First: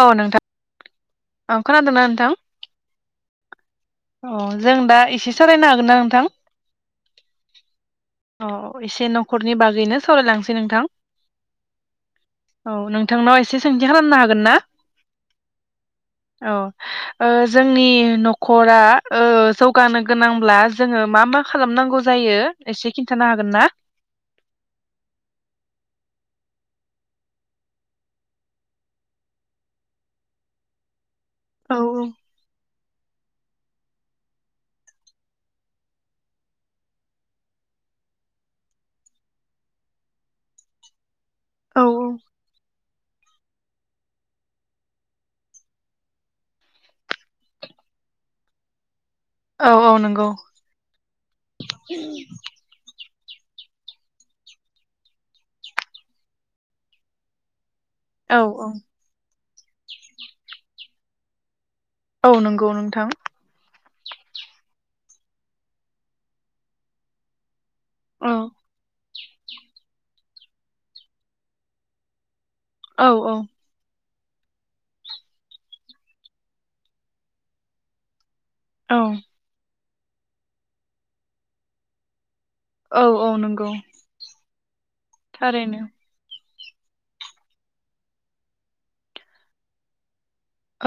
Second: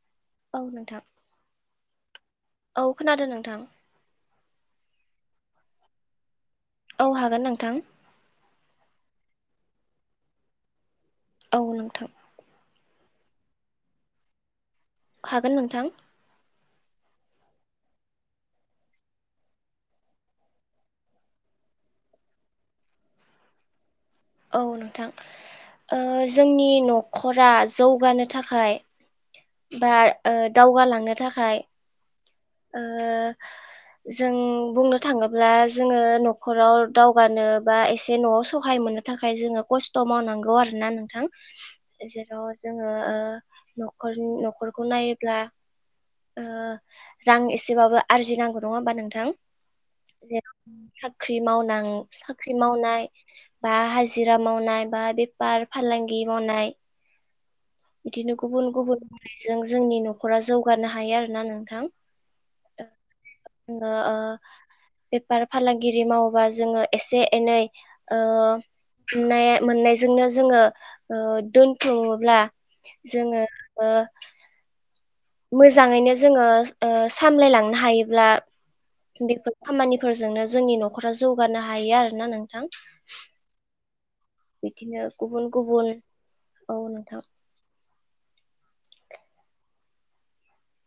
औ नोंथां औ नोंथां औ खोनादोंना नोंथां औ खोनादों नोंथां अ जों दा एसे सावरायनो हागोन ना नोंथां औ हागोन नोंथां औ एसे न'खरनि बागैनो सावारायलांनोसै नोंथां औ नोंथां औ नोंथांनाव एसे सोंथि खालामनो हागोन ना हागोन नोंथां औ ओ जोंनि नखरा ओ जौगानो गोनांब्ला जोङो मा मा खालामनांगौ जायो एसे खिन्थानो हागोन ना? औ नोंथां ओ जोंनि न'खरा जौगानो थाखाय बा ओ दावगालांनो था खाय औ ओ जों बुंनो थाङोब्ला जोङो न'खराव दावगानो बा एसे न'आव सहाय मोननो थाखाय जोङो खस्थ' मावनांगौ आरो ना नोंथां औ एजेन जों ओ न न'खर न'खरखौ नायोब्ला ओ रां एसेबाबो आरजिनांगौ नङा होमबा नों थां औ औ औ नंगौ जेराव साख्रि मावनां साख्रि मावनाय बा हाजिरा मावनाय बा बेपार फालांगि मावनाय बिदिनो औ औ गुबुन नायजों जोंनि न'खरा जौगानो हायो आरोना नोंथां औ नोंगौ नोंथां ओ बेफार फालांगिरि मावोबा जोङो एसे एनै ओ औ नुनाय मोननायजोंनो जोङो ओ दोनथुमोब्ला औ औ जोङो [unintelligible] मोजाङैनो जोङो ओ सामलायलांनो हायोब्ला औ बेफोर खामानि फोरजोंनो जोंनि न'खरा जौगानो हायो आरो ना नों औ औ नंगौ बिदिनो थारैनो गुबुन-गुबुन औ नोंथां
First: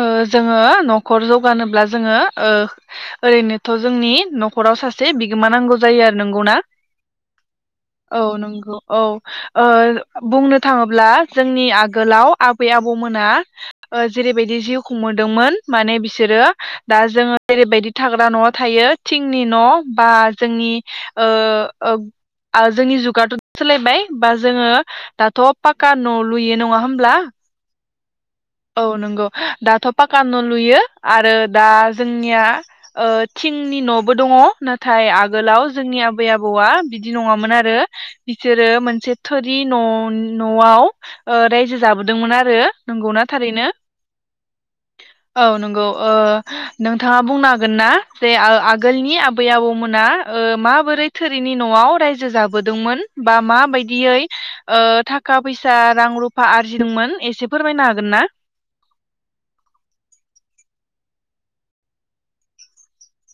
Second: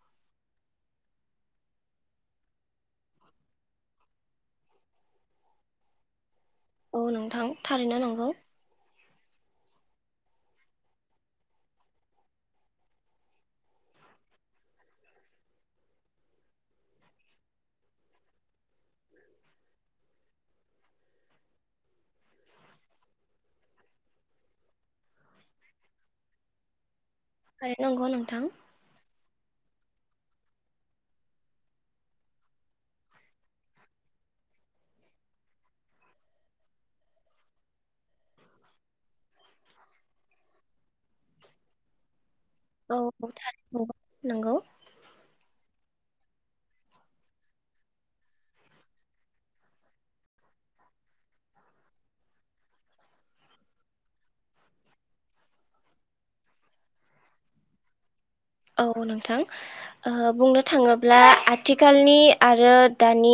ओ जोंङो न'खर जौगानोब्ला जोंङो ओ ओरैनोथ' जोंनि न'खराव सासे बिगोमा नांगौ जायो आरो नंगौना औ नोंथां थारैनो नंगौ औ ओ बुंनो थाङोब्ला जोंनि आगोलाव आबै आबौमोना ओ जेरै बेबायदि जिउ खुंमोदोंमोन माने बिसोरो दा जोंङो जेरैबायदि थाग्रा न'आ थायो थिंनि न' बा जोंनि ओ जोंनि ओ जुगाथ' सोलायबाय बा जोंङो दाथ' पाक्का न' लुयो नङा होमब्ला। थारैनो नंगौ नोंथां औ नंगौ दाथ' पाका न' लुयो आरो दा जोंनिया ओ थिंनि न'बो दङ नाथाय आगोलाव जोंनि आबै आबौआ बिदि नङामोन आरो बिसोरो मोनसे थोरि न‌-न'आव ओ रायजो जाबोदोंमोन आ रो औ नोंगौना थारैनो नंगौ औ नंगौ ओ नोंथाङा बुंनो हागोन ना जे आगोलनि आबै आबौमोना ओ माबोरै थोरिनि न'आव रायजो जाबोदोंमोन बा माबायदियै ओ थाखा-फैसा, रां- रुफा आरजिदोंमोन एसे फोरमायनो हा गोन ना। औ नोंथां ओ बुंनो थाङोब्ला आथिखालनि आरो दानि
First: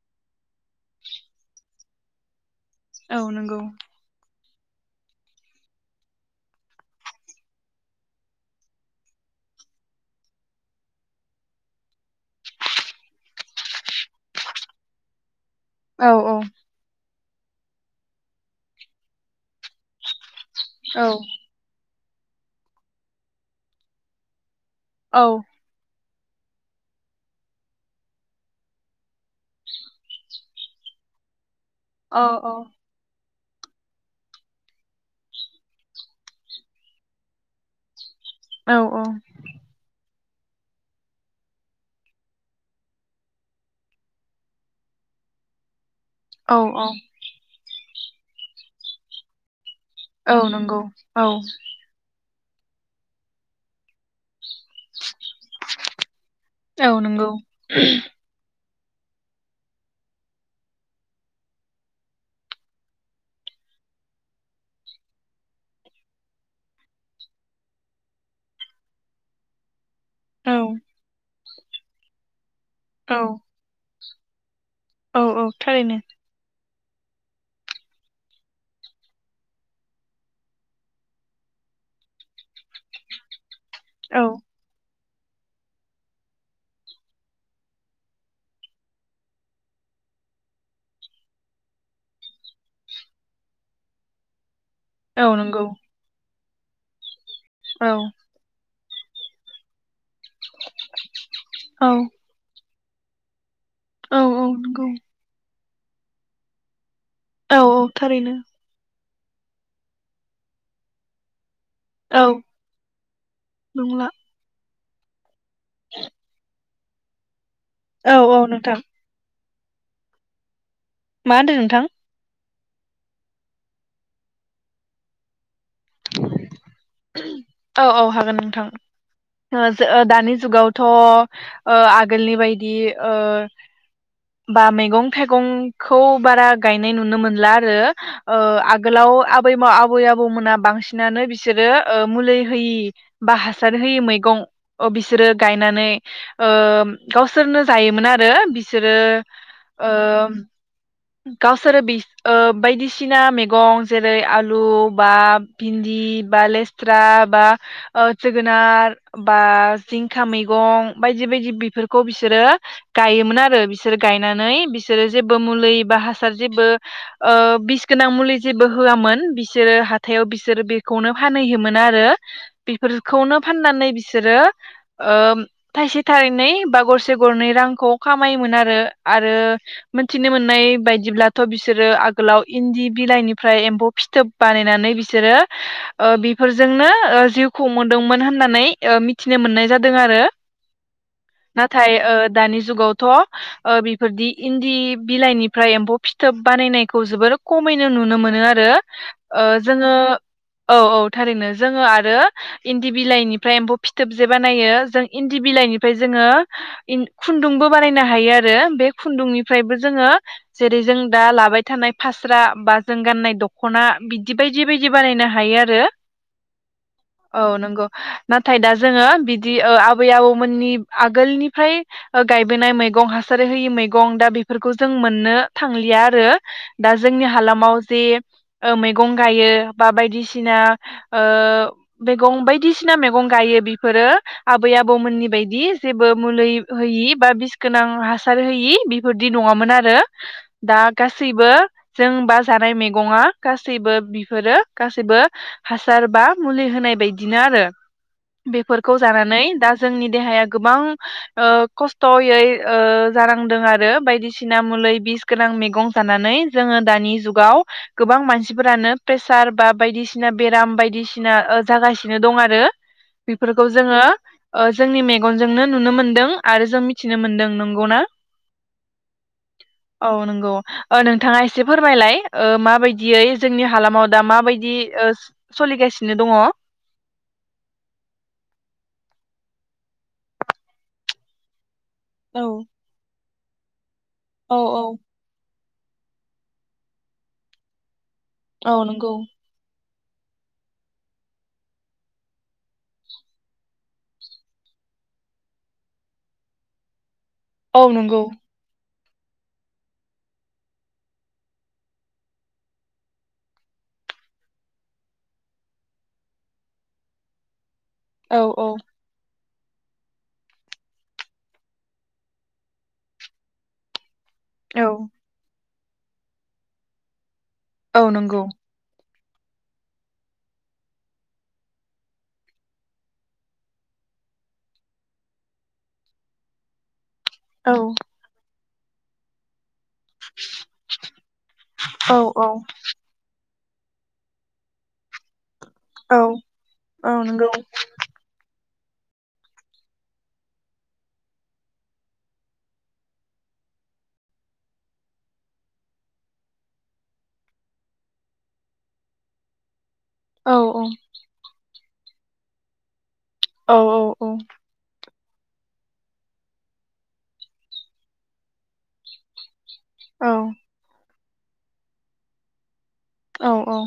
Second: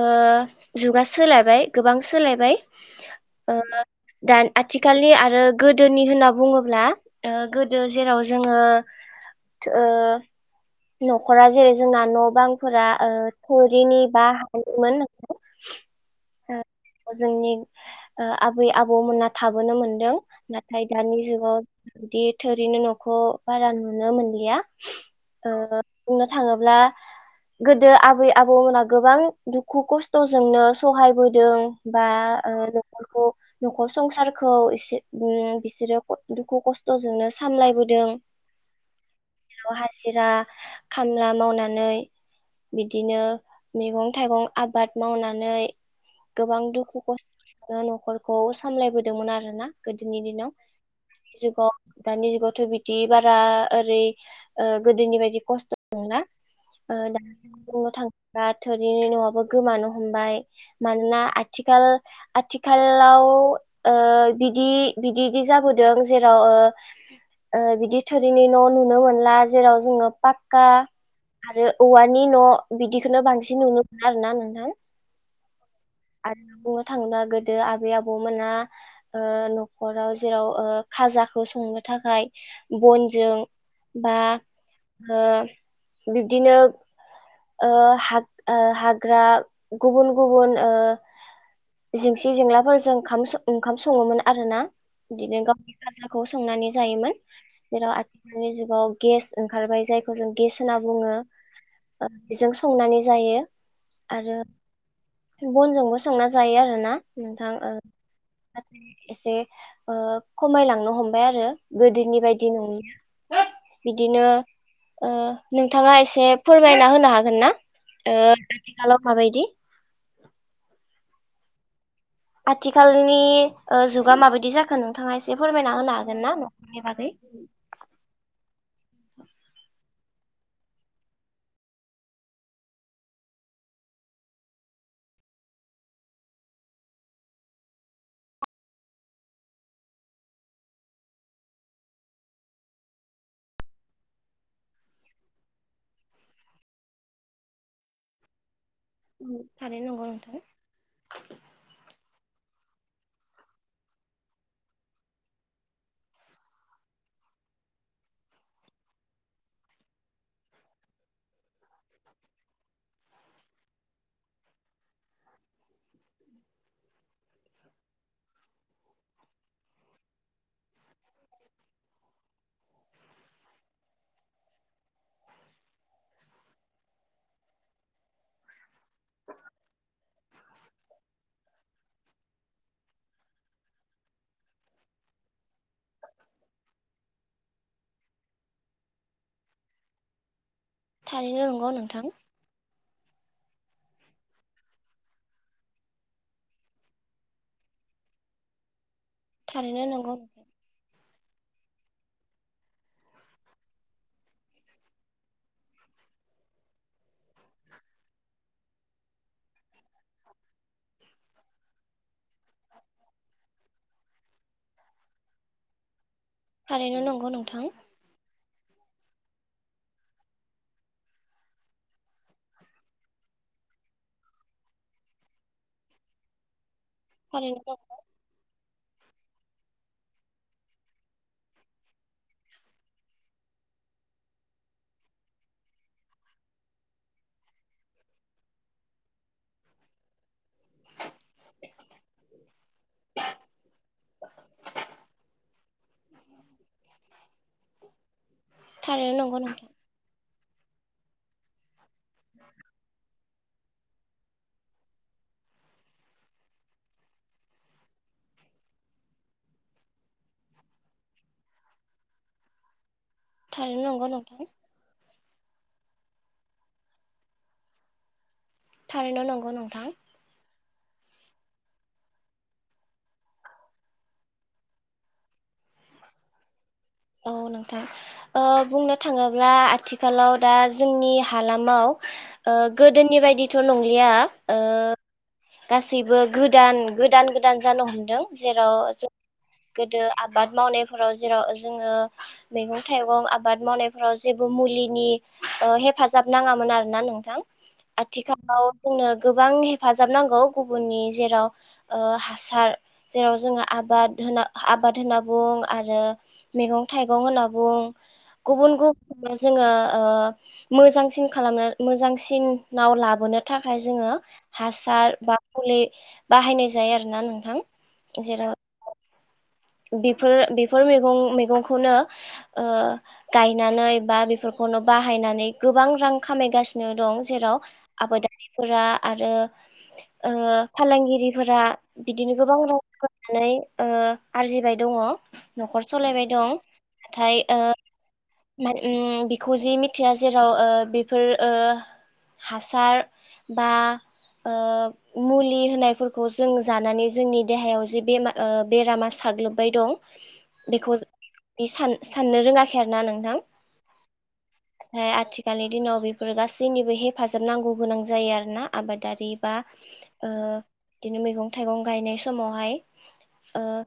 ओ जुगा सोलायबाय गोबां सोलायबाय। औ ओ नंगौ दा आथिखालनि आरो गोदोनि होनना बुङोब्ला गोदो जेराव जोंङो ओ न'खरा जेरै जोंना न' बांफोरा ओ थुरिनि बा हानिमोन। औ औ ओ जोंनि ओ आबै आबौमोनना थाबोनो मोनदों ना इमफाय औ दानि जुगाव बिदि थोरैनो न'खौ बारा नुनो मोनलिया। औ ओ बुंनो थाङोब्ला गोदो आबै आबौमोनहा गोबां दुखु खस्थ'जोंनो सहायबोदों बा औ ओ न'खरखौ न'खर संसारखौ एसे अम बिसोरो दुखु खस्थ'जोंनो सामलायबोदों। औ औ हाजिरा खामला मावनानै बिदिनो मैगं थाइगं आबाद मावनानै औ गोबां औ दुखु खस न'खरखौ सामलायबोदोंमोन आरो ना। गोदोनि औ दिनाव नंगौ औ दानि जुगाव दानि जुगाव बिदि बारा ओरै ओ गोदोनि बाय दि खस्थ मोना औ ओ दा नंगौ बुंनो थांङोबा थोरिनि न'आबो गोमानो हमबाय मानोना आथिखाल-आथिखालाव ओ बिदि बिदि जाबोदों जेराव ओ बिदि थोरिनि न' नुनो मोनला। जेराव जोंङो औ पाक्का आरो औवानि न औ बिदिखौनो बांसिन नुनो आरो ना नोंथां औ -औ थारैनो आरो [unintelligible] थांना गोदो आबै आबौमोना ओ न'खराव जेराव ओ खाजाखौ संनो थाखाय बनजों बा औ ओ बिब्दिनो ओ हा ओ हाग्रा गुबुन -गुबुन ओ जिंसि जेंलाफोरजों ओं ओंखाम सङोमोन आरोना। औ बिदिनो नंगौ गावनि खाजाखौ संनानै जायोमोन। औ जेराव आथिखालनि जुगाव गेस ओंखारबाय जाय गेस होनना बुङो। औ जों संनानै जायो। औ आरो औ नंगौ बनजोंबो संना जायो आरोना नोंथां औ ओ औ थारैनो [inaudible] एसे ओ खमायलांनो हमबाय आरो गोदोनि औ बायदि नंलिया [unintelligible] नंला बिदिनो ओ नोंथाङा एसे फोरमायना होनो हागोन ना? औ ओ औ नोंथां आथिखालाव माबायदि मा होनदों नोंथां? आथिखालनि ओ जुगा माबायदि जाखो नोंथाङा एसे फोरमायना होनो हागोन ना न'खरनि बागै औ औ हागोन नोंथां ओ दानि जुगावथ' ओ आगोलनि बायदि ओ बा मैगं थाइगंखौ बारा गायनाय नुनो मोनला आरो ओ आगोलाव आबै आबै आबौमोना बांसिनानो बिसोरो ओ मुलि होयि बा हासार होयि मैगं ओ बिसोरो गायनानै ओ गावसोरनो जायोमोन आरो बिसोरो थारैनो ओ नंगौ नोंथां गावसोरो बिस ओ बायदिसिना मैगं जेरै- आलु बा भिन्दि बा लेस्रा बा ओ जोगोनार बा जिंखा मैगं बायदि बायदि बेफोरखौ बिसोरो गायोमोन आरो बिसोरो गायनानै बिसोरो जेबो मुलि बा हासार जेबो ओ बिस गोनां मुलि जेबो होआमोन बिसोरो हाथायाव बिस सोरो बेखौनो फानहैयोमोन आरो बेफोरखौनो फाननानै बिसोरो ओ थाइसे थायनै बा गरसे गरनै रांखौ खामायोमोन आरो आरो मोनथिनो मोननाय बायदिब्लाथ' बिसोरो आगोलाव इन्दि बिलाइनिफ्राय एम्फौ फिथोब बानायनानै बिसोर सोरो ओ बेफोरजोंनो ओ जिउ खुंबोदोंमोन होननानै मिथिनो मोननाय जादों आरो। थारैनो नंगौ नाथाय नोंथां ओ दानि जुगाव थ' बेफोरदि इन्दि बिलाइनिफ्राय एम्फौ फिथोब बानायनायखौ जोबोर खमैनो नुनो मोनो आरो। थारैनो जोङो नंगौ औ औ थारैनो। जोङो आरो इन्दि बिलाइनिफ्राय एम्फौ फिथोब जे बानायो जों इन्दि बिलाइनिफ्राय जोङो खुन्दुंबो बानायनो हायो आरो बे खुन्दुंनिफ्रायबो जोङो जेरै जों दा लाबाय थानाय फास्रा बा जों गाननाय दख'ना बिदि बायदि बायदि बानायनो हायो आरो थारैनो नंगौ औ नोंथां नंगौ ना थाय दा जोङो बिदि ओ आबै आबौमोननि आगोलनिफ्राय गायबोनाय मैगं हासार होयि मैगं दा बेफोरखौ जों मोननो थांलिया आरो दा जोंनि थारैनो हालामाव जे ओ मैग गायो बा बायदिसिना ओ मैगं बायदिसिना मैगं गायो बेफोरो आबै आबौमोननि बायदि जेबो मुलि होयि बा बिस गोनां हासार होयि बेफोरदि नङामोन आरो दा गासैबो जों बा जानाय मैगङा गासैबो बिफोरो गासैबो हासार बा मुलि होनाय बायदिनो आरो बेफोरखौ थारैनो नंगौ जानानै नोंथां दा जोंनि देहाया गोबां ओ खस्थ'यै ओ जानांदों आरो बायदिसिना मुलै बिस गोनां मैगं जानानै जोङो दानि जुगाव गोबां मानसि मानसिफोरानो प्रेसार बा बायदिसिना बेराम बायदिसिना ओ जागासिनो दं आरो बेफोरखौ थारैनो जोङो नंगौ नोंथां ओ जोंनि मेगनजोंनो नुनो मोनदों आरो जों मिथिनो मोनदों नंगौना? थारैनो नंगौ नोंथां। औ नंगौ ओ नोंथाङा एसे फोरमायलाय ओ माबायदियै जोंनि हालामाव दा माबायदि ओ सोलिगासिनो दङ। औ नोंथां ओ बुंनो थाङोब्ला आथिखालाव दा जोंनि हालामाव ओ गोदोनि बायदि थ नं लिआ औ ओ औ गासैबो गोदान गोदान गोदान जानो हमदों। औ जेराव नंगौ गोदो आबाद मावनायफोराव जेराव जोङो मैगं थाइगं आबाद मावनायफ्राव जेबो मुलिनि हेफाजाब नाङामोन आरोना नोंथां औ आथिखालाव जोंनो गोबां हेफाजाब नांगौ गुबुननि जेराव ओ हासार जेराव जोङो आबाद होन आबाद होनना बुं आरो मैगं थाइगं होनना बुं गुबुन गुबुन जोङो ओ मोजांसिन खालामनो मोजांसिन नाव लाबोनो थाखाय जोङो हासार बा मुलि बाहायनाय जायो आरोना नोंथां। औ नंगौ। जेराव बेफोर बेफोर मैगं मैगंखौनो ओ गायनानै बा बेफोरखौनो बाहायनानै गोबां रां खामायगासिनो दं। जेराव औ आबादारि फोर आरो ओ फालांगिरिफोरा औ बिदिनो गोबां राव फनानै ओ आरजिबाय दङ। न'खर औ सालायबाय दं औ नाथाय नंगौ ओ ओ उम बेखौ जि मिथिया जेराव ओ बेफोर ओ हासार बा मुलि ओ होनायफोरखौ जों जानानै जोंनि देहायाव जि बेरामा साग्लोबबाय दं। औ बेखौ बे सान साननो रोङाखै आरो ना नों औ औ औ आथिखालनि दिनाव बेफोर गासैनिबो हेफाजाब नांगौ गोनां जायो आरोना आबादारि बा औ ओ बिदिनो मैगं थाइगं गायनाय समावहाय औ ओ औ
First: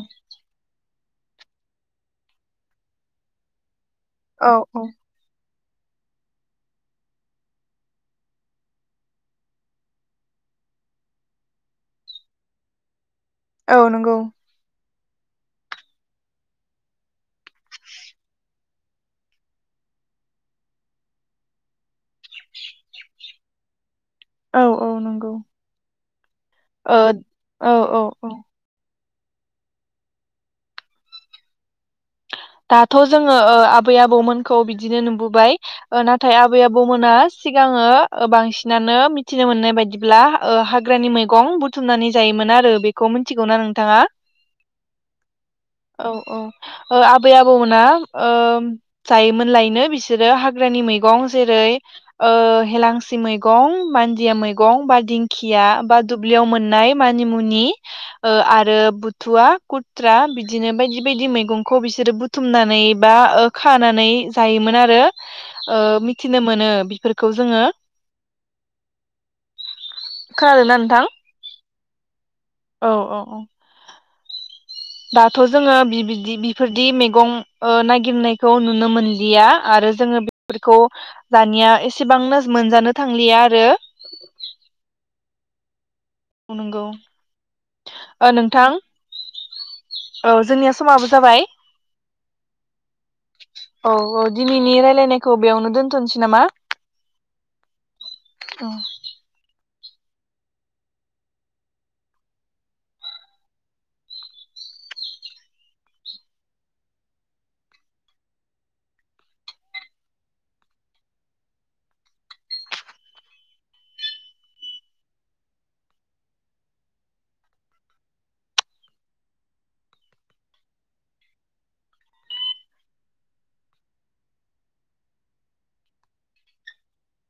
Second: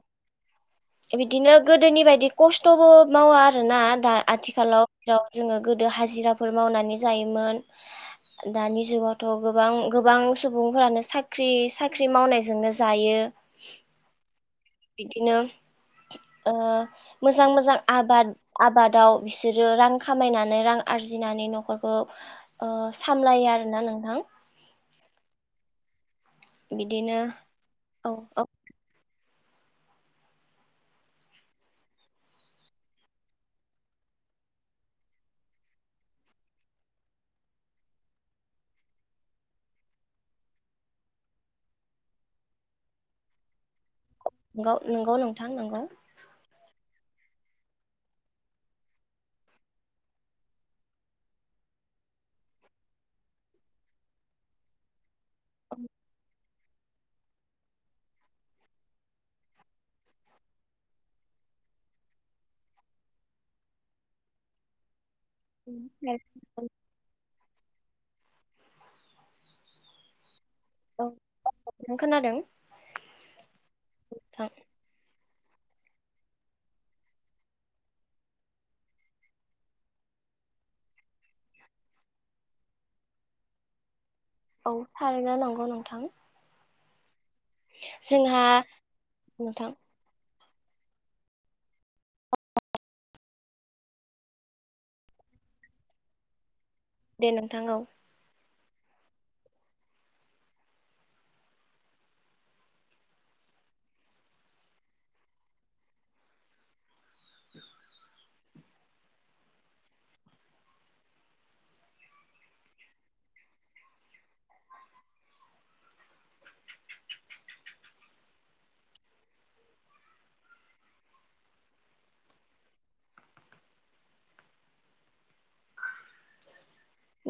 बिदिनो गोदोनि बायदि खस्थ'बो मावा आरोना दा औ आथिखालाव जेराव जोङो। गोदो हाजिराफोर मावनानै जायोमोन दानि जुगावथ' गोबां-गोबां सुबुंफोरानो साख्रि-साख्रि मावनायजोंनो जायो। औ नंगौ। बिदिनो ओ मोजां-मोजां आबाद आबादाव बिसोरो रां खामायनानै रां आरजिनानै नखरखौ सामलायो आरोना नोंथां। औ औ नंगौ ओ बिदिनो औ औ औ दाथ' जोङो ओ आबै आबौमोनखौ बिदिनो नुबोबाय नाथाय आबै आबौमोना सिगाङो बांसिनानो मिथिनो मोननाय बदिब्लाओ हाग्रानि मैगं बुथुमनानै जायोमोन आरो बेखौ मिथिगौनाा नोंथाङा। नोंगौ नोंगौ नोंथां नोंगौ ओ आब आबै आबौमोना जायोमोन लायनो बिसोरो हाग्रानि मैगं जेरै हेलांसि मैगं बान्दिया मैगं बा दिंखिया बा दुब्लियाव मोननाय मानिमुनि आरो ओ बुथुवा खुथ्रा बिदिनो बायदि बायदि मैगंखौ बिसोर। बिसोर बुथुमनानै बा खानानै जायोमोन आरो। ओ मिथिनो मोनो बेफोरखौ जोङो। खोनादों ना औ नोंथां। नों खोनादों। औ औ औ थां दाथ' जोङो ओ बिदि बिफोरदि मैगं नागिरनायखौ नुनो मोनलिया आरो जोङो बेफोरखौ दानिया एसेबां मोनजानो थांलिया आरो। औ थारैनो नांगौ नोंथां। नंगौ ओ जोंहा नोंथां नोंथां औ जोंनिया समाबो जाबाय औ औ दिनैनि राय्लायनायखौ बेयावनो दोन्थनोसै नामा। दे नोंथां औ दं [inaudible]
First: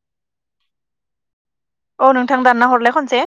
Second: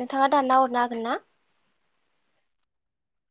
नोंथाङा दान ना हरनो हागोन ना। औ नोंथां दानना हरलाय खनसे।